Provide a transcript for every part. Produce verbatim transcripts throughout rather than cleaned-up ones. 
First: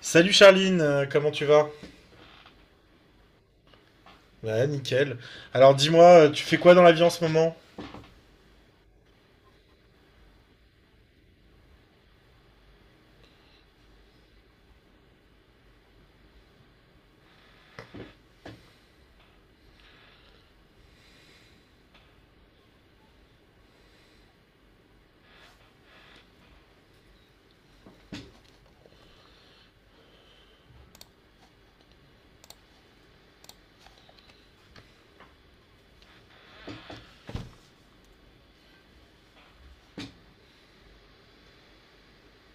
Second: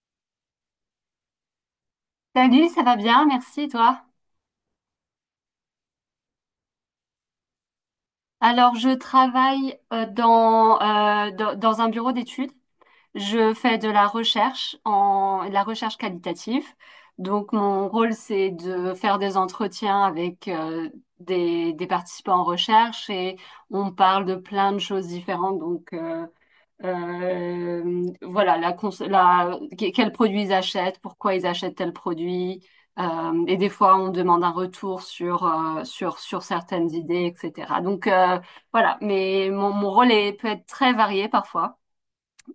Salut Charline, euh, comment tu vas? Salut, ça va bien, merci, et toi? Ouais, nickel. Alors dis-moi, euh, tu fais quoi dans la vie en ce moment? Alors, je travaille euh, dans, euh, dans, dans un bureau d'études. Je fais de la recherche en de la recherche qualitative. Donc, mon rôle, c'est de faire des entretiens avec euh, des, des participants en recherche et on parle de plein de choses différentes. Donc, euh, Euh, voilà, la cons- la- que- quels produits ils achètent, pourquoi ils achètent tel produit. Euh, et des fois, on demande un retour sur, euh, sur, sur certaines idées, et cetera. Donc, euh, voilà, mais mon, mon rôle est, peut être très varié parfois.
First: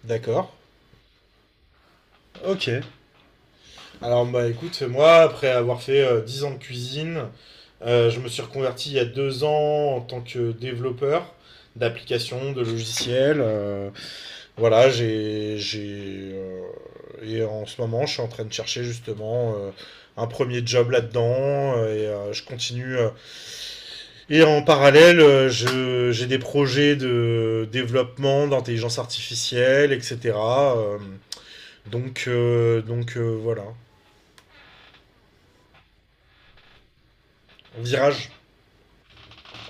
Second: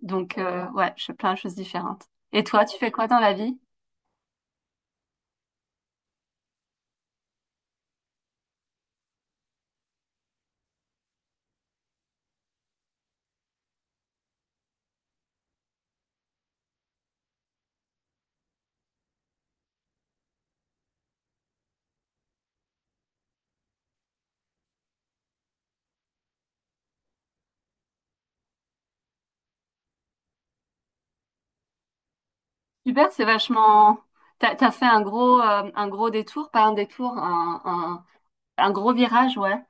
Donc, D'accord. euh, ouais, je fais plein de choses différentes. Et toi, Ok. tu fais quoi dans la vie? Alors bah écoute, moi, après avoir fait euh, 10 ans de cuisine, euh, je me suis reconverti il y a deux ans en tant que développeur d'applications, de logiciels. euh, voilà, j'ai, j'ai, euh, et en ce moment, je suis en train de chercher justement euh, un premier job là-dedans euh, et euh, je continue. euh, Et en parallèle, euh, je- j'ai des projets de développement d'intelligence artificielle, et cetera euh, donc, euh, Super, donc c'est euh, voilà. vachement. T'as, t'as fait un gros, euh, un gros détour, pas un détour, un, un, Virage. un gros virage, ouais.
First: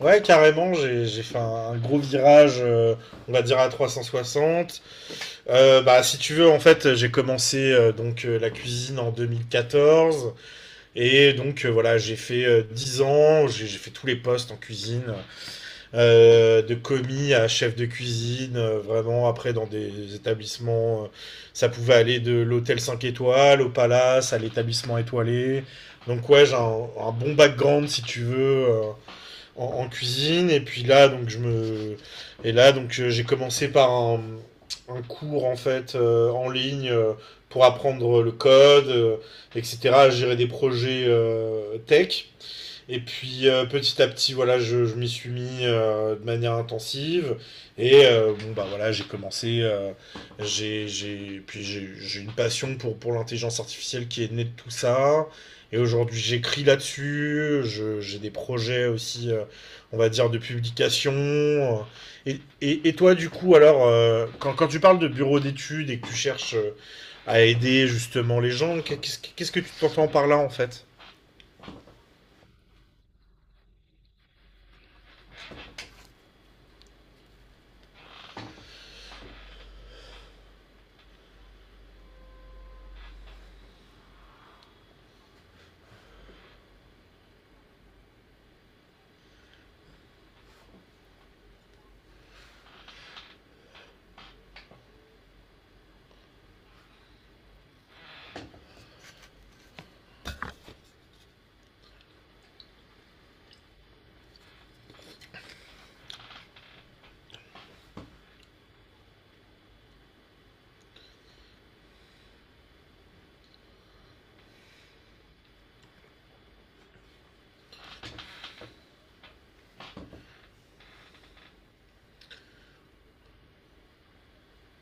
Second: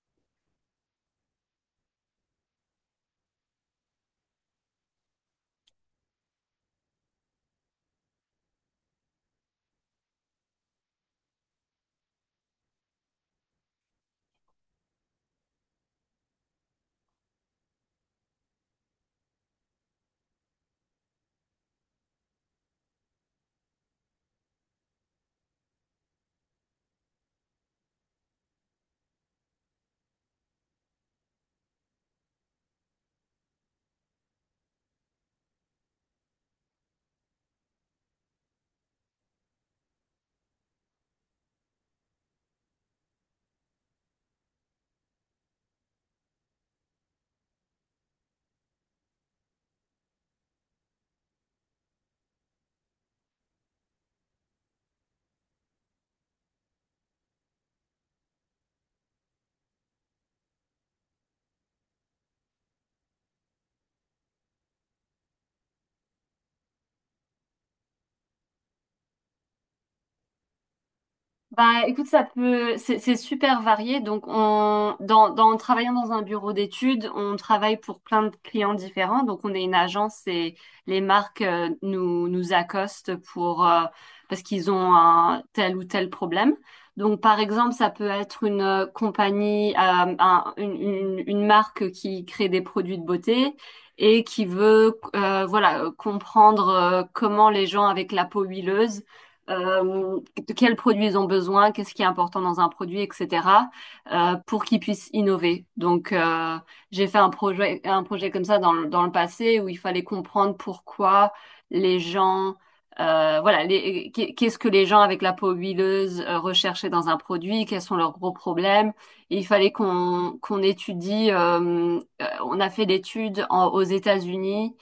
Ouais, carrément, j'ai j'ai fait un, un gros virage, euh, on va dire à trois cent soixante. Euh, bah, si tu veux, en fait, j'ai commencé euh, donc euh, la cuisine en deux mille quatorze. Et donc, euh, voilà, j'ai fait euh, 10 ans, j'ai j'ai fait tous les postes en cuisine. euh, de commis à chef de cuisine, euh, vraiment après dans des établissements, euh, ça pouvait aller de l'hôtel cinq étoiles au palace, à l'établissement étoilé. Donc ouais, j'ai un, un bon background si tu veux euh, en, en cuisine. Et puis là, donc je me, et là donc euh, j'ai commencé par un, un cours en fait euh, en ligne euh, pour apprendre le code, euh, et cetera à gérer des projets euh, tech. Et puis euh, petit à petit, voilà, je, je m'y suis mis euh, de manière intensive. Et euh, bon, bah voilà, j'ai commencé. euh, j'ai, j'ai, puis j'ai, j'ai une passion pour, pour l'intelligence artificielle qui est née de tout ça. Et aujourd'hui, j'écris là-dessus. Je, j'ai des projets aussi, euh, on va dire, de publication. Et, et, et toi, du coup, alors, euh, quand, quand tu parles de bureau d'études et que tu cherches euh, à aider justement les gens, qu'est- qu'est-ce, qu'est-ce que tu t'entends par là en fait? Bah, écoute, ça peut, c'est c'est super varié. Donc, on, dans, dans, en travaillant dans un bureau d'études, on travaille pour plein de clients différents. Donc, on est une agence et les marques euh, nous, nous accostent pour, euh, parce qu'ils ont un tel ou tel problème. Donc, par exemple, ça peut être une euh, compagnie, euh, un- une, une, une marque qui crée des produits de beauté et qui veut, euh, voilà, comprendre euh, comment les gens avec la peau huileuse euh, de quels produits ils ont besoin, qu'est-ce qui est important dans un produit, et cetera, euh, pour qu'ils puissent innover. Donc, euh, j'ai fait un projet, un projet comme ça dans le, dans le passé où il fallait comprendre pourquoi les gens, euh, voilà, les- qu'est- qu'est-ce que les gens avec la peau huileuse euh, recherchaient dans un produit, quels sont leurs gros problèmes. Et il fallait qu'on qu'on étudie, euh, euh, on a fait l'étude en- aux États-Unis,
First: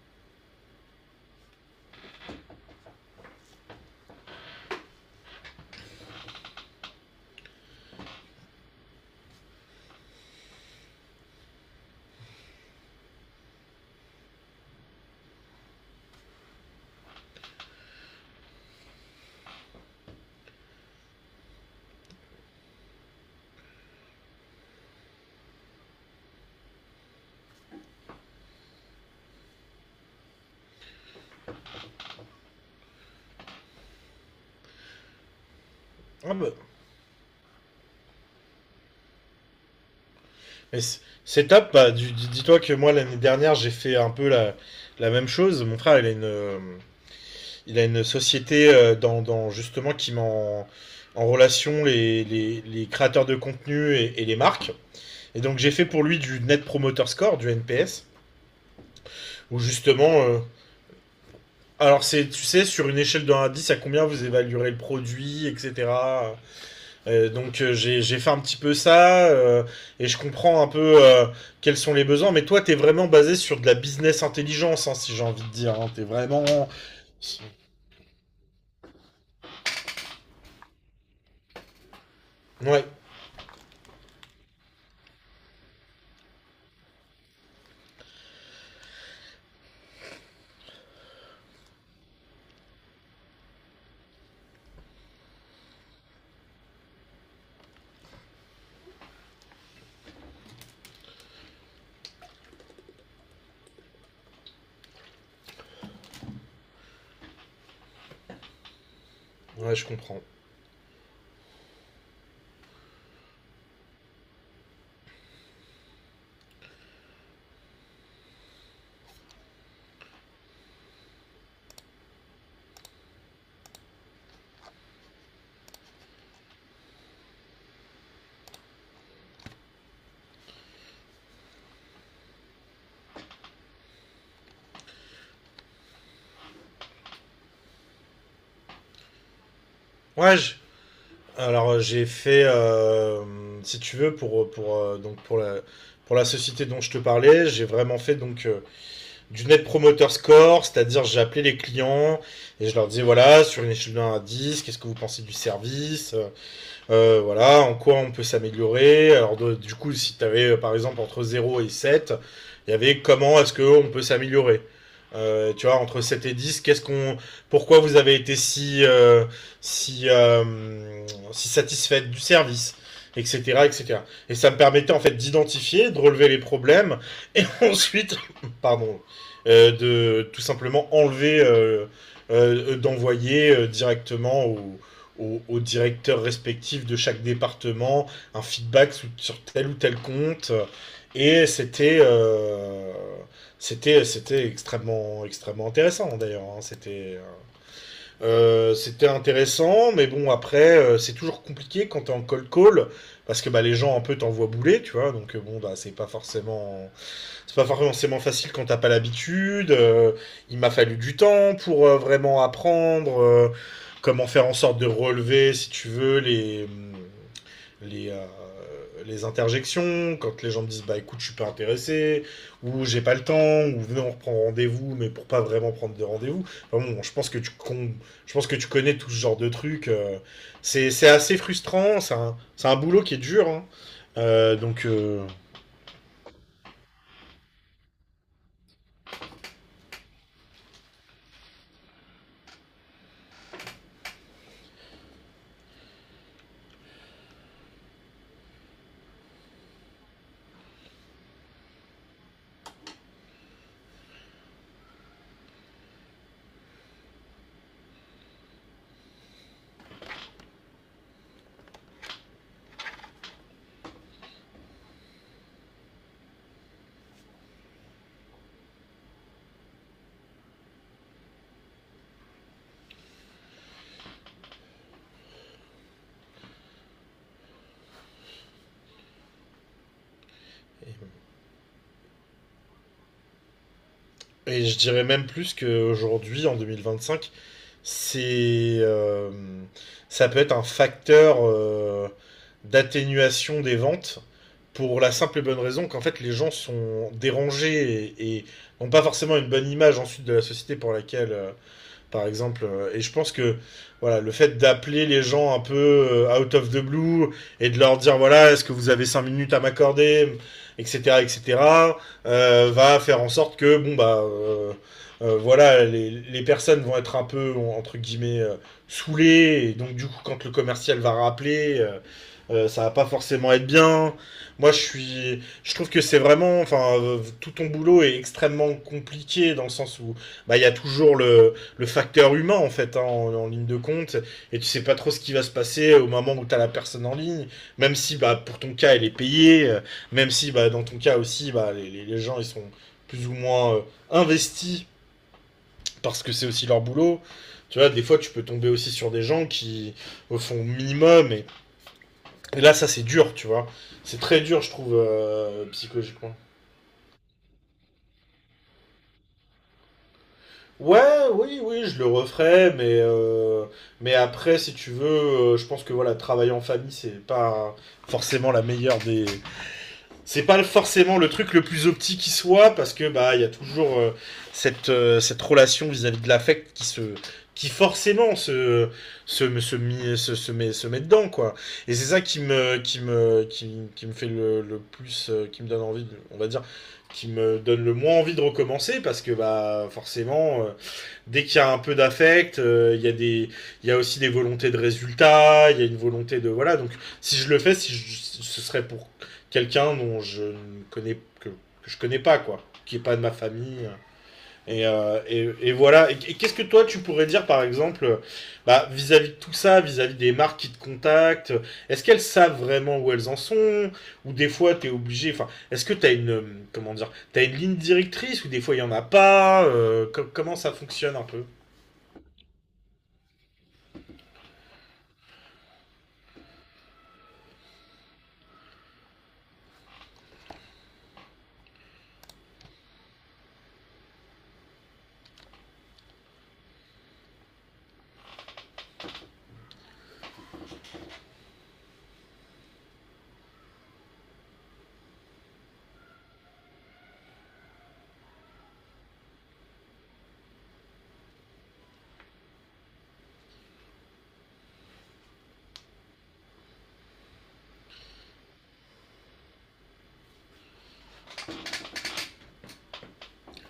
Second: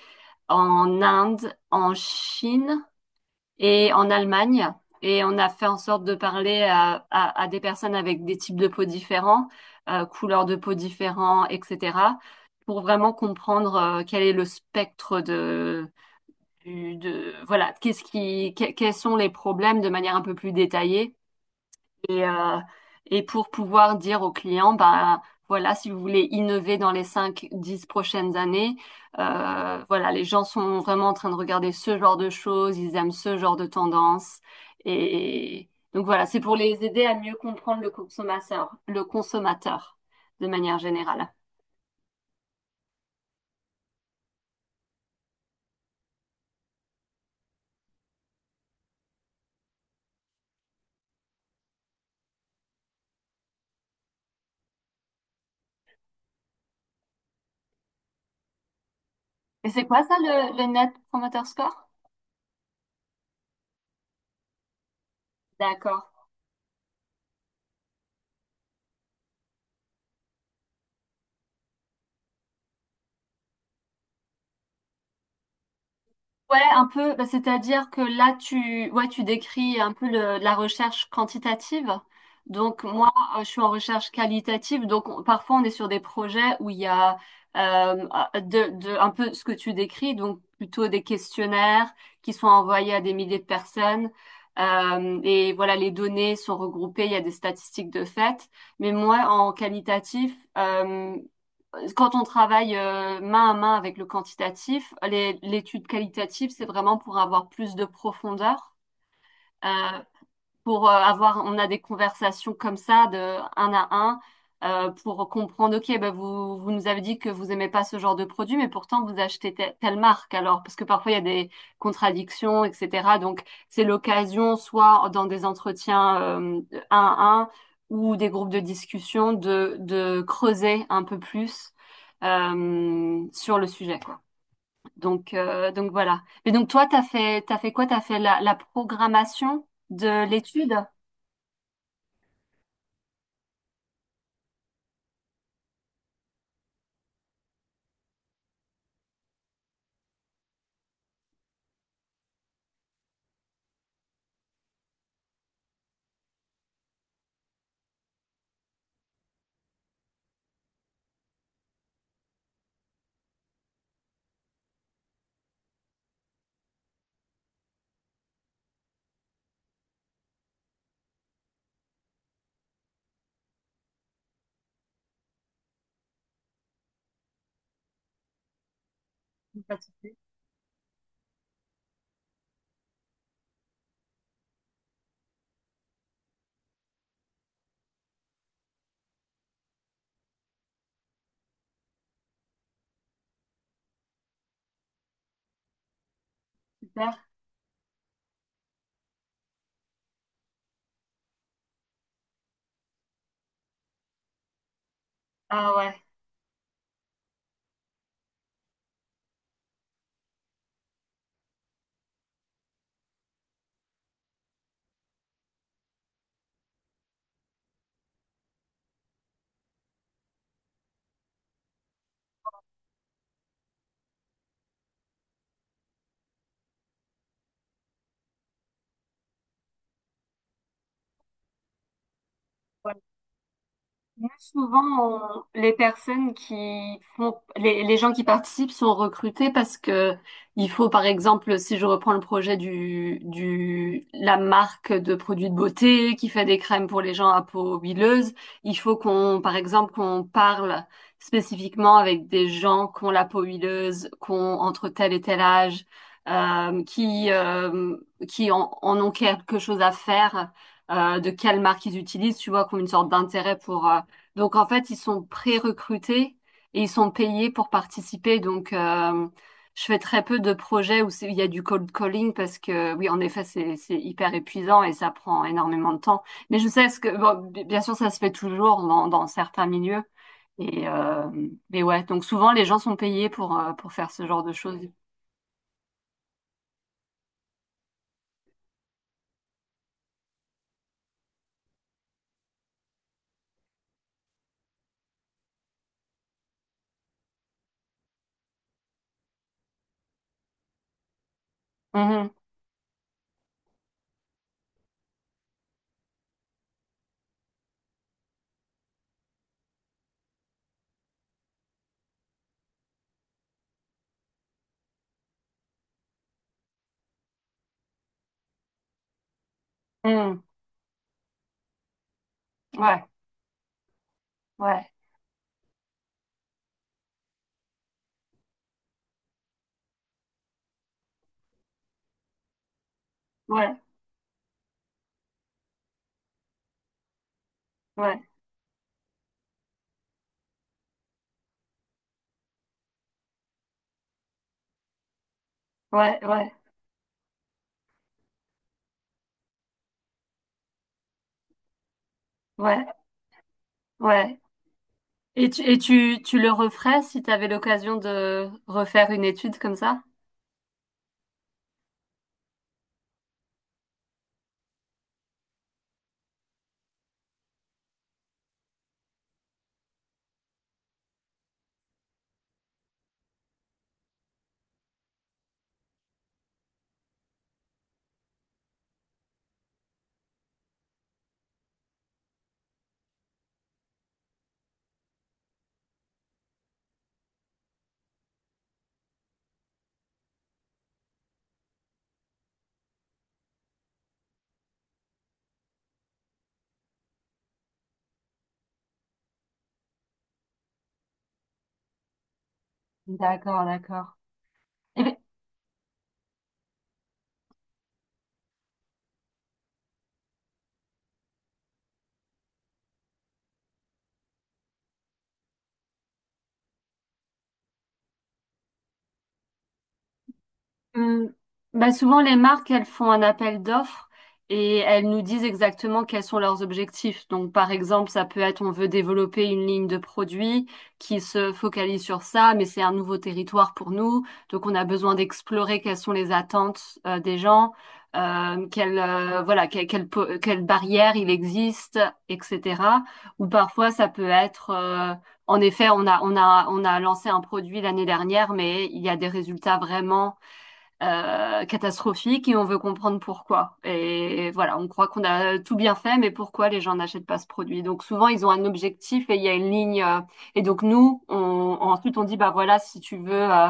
en Inde, en Chine et en Allemagne. Et on a fait en sorte de parler à, à- à des personnes avec des types de peau différents, euh, couleurs de peau différents, et cetera, pour vraiment comprendre euh, quel est le spectre de, du- de voilà, qu'est-ce qui, que- quels sont les problèmes de manière un peu plus détaillée et, euh, et pour pouvoir dire aux clients, bah, voilà, si vous voulez innover dans les cinq dix prochaines années, euh, voilà, les gens sont vraiment en train de regarder ce genre de choses, ils aiment ce genre de tendance. Et donc voilà, Ah c'est bah, pour les aider à mieux comprendre le consommateur, le consommateur de manière mais c- générale. c'est top. bah, du- dis- Dis-toi que moi, l'année dernière, j'ai fait un peu la, la même chose. Mon frère, il a une, euh, il a une société euh, dans, dans- justement qui met en, en relation les, les- les créateurs de contenu et, et les marques. Et donc, j'ai fait pour lui du Net Promoter Score, du N P S, où Et c'est quoi ça, justement. euh, le, le Net Promoter Score? Alors, c'est, tu sais, sur une échelle de un à dix, à combien vous évaluerez le produit, D'accord. et cetera. Euh, donc euh, j'ai j'ai fait un petit peu ça euh, et je comprends un peu euh, quels sont les besoins. Mais toi, t'es vraiment basé sur de la business intelligence, hein, si j'ai envie de dire. Hein. T'es vraiment. Ouais, un peu, bah, c'est-à-dire que là, tu, ouais, tu décris un peu le, la recherche quantitative. Donc, Ouais, moi, euh, je suis en recherche qualitative. Donc, on- parfois, on est sur des projets où il y a euh, ah, de, de, un peu ce que tu décris, donc plutôt des questionnaires qui sont envoyés à des milliers de personnes. Euh, et voilà, les données sont regroupées, il y a des statistiques de fait. Mais moi, en qualitatif, euh, quand on travaille euh, main à main avec le quantitatif, les- l'étude qualitative, c'est vraiment pour avoir plus de profondeur. Euh, ouais, je comprends. pour euh, avoir, on a des conversations comme ça de un à un euh, pour comprendre, ok, bah vous, vous nous avez dit que vous aimez pas ce genre de produit, mais pourtant vous achetez te- telle marque alors, parce que parfois il y a des contradictions, et cetera. Donc c'est l'occasion, soit dans des entretiens euh, un à un ou des groupes de discussion, de, de creuser un peu plus euh, sur le sujet, quoi. Donc, euh, donc voilà. Et donc toi, t'as fait, t'as fait quoi? T'as fait la, la programmation de Ouais, je- l'étude? alors euh, j'ai fait, euh, si tu veux, pour pour euh, donc pour la pour la société dont je te parlais, j'ai vraiment fait donc euh, du net promoter score, c'est-à-dire j'ai appelé les clients et je leur disais voilà sur une échelle de un à dix, qu'est-ce que vous pensez du service? euh, Euh, voilà, en quoi on peut s'améliorer. Alors de- du coup, si tu avais par exemple entre zéro et sept il y avait comment est-ce qu'on peut s'améliorer. Euh, tu vois, entre sept et dix qu'est-ce qu'on, pourquoi vous avez été si, euh, si, euh, si satisfaite du service, et cetera, et cetera. Et cetera. Et ça me permettait en fait d'identifier, de relever les problèmes, et ensuite, pardon, euh, Pas de souci, de tout simplement enlever, euh, euh, d'envoyer euh, directement au, aux, aux directeurs respectifs de chaque département un feedback sur, sur tel ou tel compte. Et c'était euh, c'était c'était extrêmement extrêmement intéressant d'ailleurs. Hein. super. C'était euh, c'était intéressant, mais bon après euh, c'est toujours compliqué quand t'es en cold call parce que bah les gens un peu t'envoient bouler, tu vois. Donc euh, bon Ah bah ouais. c'est pas forcément c'est pas forcément facile quand t'as pas l'habitude. Euh, il m'a fallu du temps pour euh, vraiment apprendre euh, comment faire en sorte de relever, si tu veux, les, mm, les, euh, les interjections. Quand les gens me disent bah écoute, je suis pas intéressé, ou j'ai pas le temps, ou venez, on reprend rendez-vous, mais pour pas vraiment prendre de rendez-vous. Enfin bon, je pense que tu con- je pense que tu connais tout ce genre de trucs. euh, c'est c'est assez frustrant. C'est un, c'est un boulot qui est dur. Hein. Moi, Euh, souvent, donc euh, on- les personnes qui font, les, les gens qui participent sont recrutés parce que il faut, par exemple, si je reprends le projet du, du, la marque de produits de beauté qui fait des crèmes pour les gens à peau huileuse, il faut qu'on, par exemple, qu'on parle spécifiquement avec des gens qui ont la peau huileuse, qui ont entre tel et tel âge, euh, qui, euh, qui en, en ont quelque chose à faire, euh, de quelle marque ils utilisent, tu vois, qui ont une sorte d'intérêt pour, euh, donc en fait, ils sont pré-recrutés et ils sont payés pour participer. Donc euh, je fais très peu de projets où c'est- il y a du cold calling parce que oui, en effet, c'est c'est hyper épuisant et ça prend énormément de temps. Mais je sais ce que bon, bi- bien sûr, ça se fait toujours dans, dans certains milieux. Et euh, mais ouais, donc souvent les gens sont payés pour euh, pour faire ce genre de Et je choses. dirais même plus qu'aujourd'hui, en deux mille vingt-cinq, c'est, euh, ça peut être un facteur euh, d'atténuation des ventes pour la simple et bonne raison qu'en fait les gens sont dérangés et, et n'ont pas forcément une bonne image ensuite de la société pour laquelle euh, par Mhm. exemple. euh, Et je pense que voilà, le fait d'appeler les gens un peu euh, out of the blue et de leur dire voilà, est-ce que vous avez cinq minutes à m'accorder, et cetera, et cetera, euh, va faire en sorte que bon bah euh, euh, voilà, les, les personnes vont être un peu entre guillemets euh, saoulées et donc du coup Mhm. quand le commercial va rappeler. Euh, euh, ça va Ouais, pas forcément être bien. Moi, je ouais, suis, je trouve que c'est vraiment, enfin, euh, tout ton boulot est extrêmement compliqué dans le sens où, bah, il y a toujours le, le facteur humain en fait hein, en, en ligne ouais, de compte et tu sais pas trop ce qui va se passer au moment où t'as la personne en ligne, même si ouais, bah pour ton cas elle est payée euh, même si bah dans ton cas aussi bah les, les les gens ils sont plus ou moins euh, investis ouais, parce que c'est ouais, aussi leur boulot. Tu vois, des fois tu peux tomber aussi sur des gens qui euh, font minimum et, et là ouais, ça c'est dur. Tu vois, c'est ouais. très dur je trouve Et tu, euh, et tu, psychologiquement. Tu le referais si tu avais l'occasion de refaire une étude comme ça? Ouais, oui, oui, je le referais, mais, euh, mais après, si tu veux, euh, je pense que voilà, travailler en famille, c'est pas forcément la meilleure des. C'est pas forcément le truc le plus optique qui soit, parce que bah, il y a toujours euh, cette, euh, cette relation vis-à-vis de l'affect qui se qui forcément se se se, mi- se, se met se met dedans quoi et c'est ça qui me qui me qui, qui me fait le, le plus euh, qui me donne envie de, on va dire qui me donne le moins envie de recommencer parce que bah forcément euh, dès qu'il y a un peu d'affect, euh, il y a des, il y a aussi des volontés de résultats, il y a une volonté de voilà. Donc si je le fais, si je- ce serait pour quelqu'un dont je ne connais que, que je connais pas quoi, qui est pas de ma D'accord, famille. d'accord. Et, Et, euh, et, et voilà. Et, et qu'est-ce que toi tu pourrais dire par exemple, bah vis-à-vis de tout ça, vis-à-vis des marques qui te contactent, est-ce qu'elles savent vraiment où elles en sont ou des fois t'es obligé. Enfin, est-ce que t'as une euh, comment dire, t'as une ligne directrice ou des fois il y en a pas. euh, co- comment ça fonctionne un Hmm. peu? Bah, souvent, les marques, elles font un appel d'offres et elles nous disent exactement quels sont leurs objectifs. Donc, par exemple, ça peut être on veut développer une ligne de produits qui se focalise sur ça, mais c'est un nouveau territoire pour nous. Donc, on a besoin d'explorer quelles sont les attentes euh, des gens, euh, quelles, euh, voilà, que- quelles, po- quelles barrières il existe, et cetera. Ou parfois, ça peut être euh, en effet, on a, on a, on a lancé un produit l'année dernière, mais il y a des résultats vraiment euh, catastrophique et on veut comprendre pourquoi. Et voilà, on croit qu'on a tout bien fait, mais pourquoi les gens n'achètent pas ce produit? Donc souvent, ils ont un objectif et il y a une ligne. Euh, et donc nous, on, ensuite, on dit, bah voilà, si tu veux, euh,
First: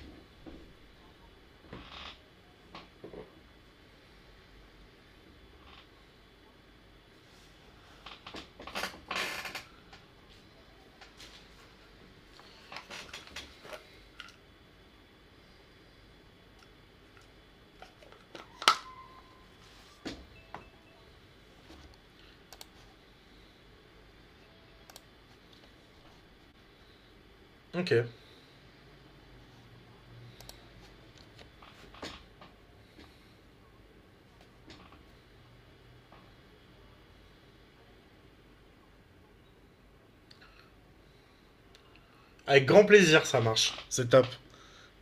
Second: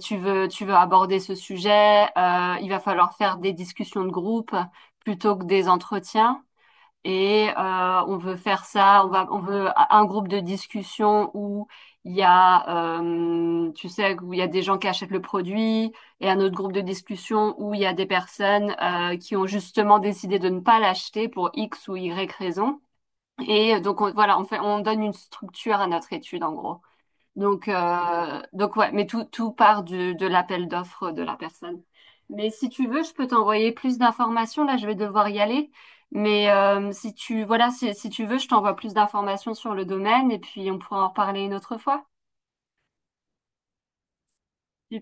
tu veux, tu veux aborder ce sujet, euh, il va falloir faire des discussions de groupe plutôt que des entretiens et euh, on veut faire ça, on va, on veut un groupe de discussion où il y a, euh, tu sais, où il y a des gens qui achètent le produit et un autre groupe de discussion où il y a des personnes euh, qui ont justement décidé de ne pas l'acheter pour X ou Y raison. Et donc on- voilà, on fait, on donne une structure à notre étude en gros. Donc, Ok. euh, donc ouais, mais tout, tout part du, de l'appel d'offres de la personne. Mais si tu veux, je peux t'envoyer plus d'informations. Là, je vais devoir y aller. Mais euh, si tu, voilà, si, si tu veux, je t'envoie plus d'informations sur le domaine et puis on pourra en reparler une autre fois. Avec grand plaisir, ça marche. C'est top.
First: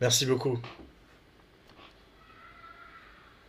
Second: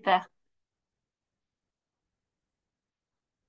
Merci beaucoup.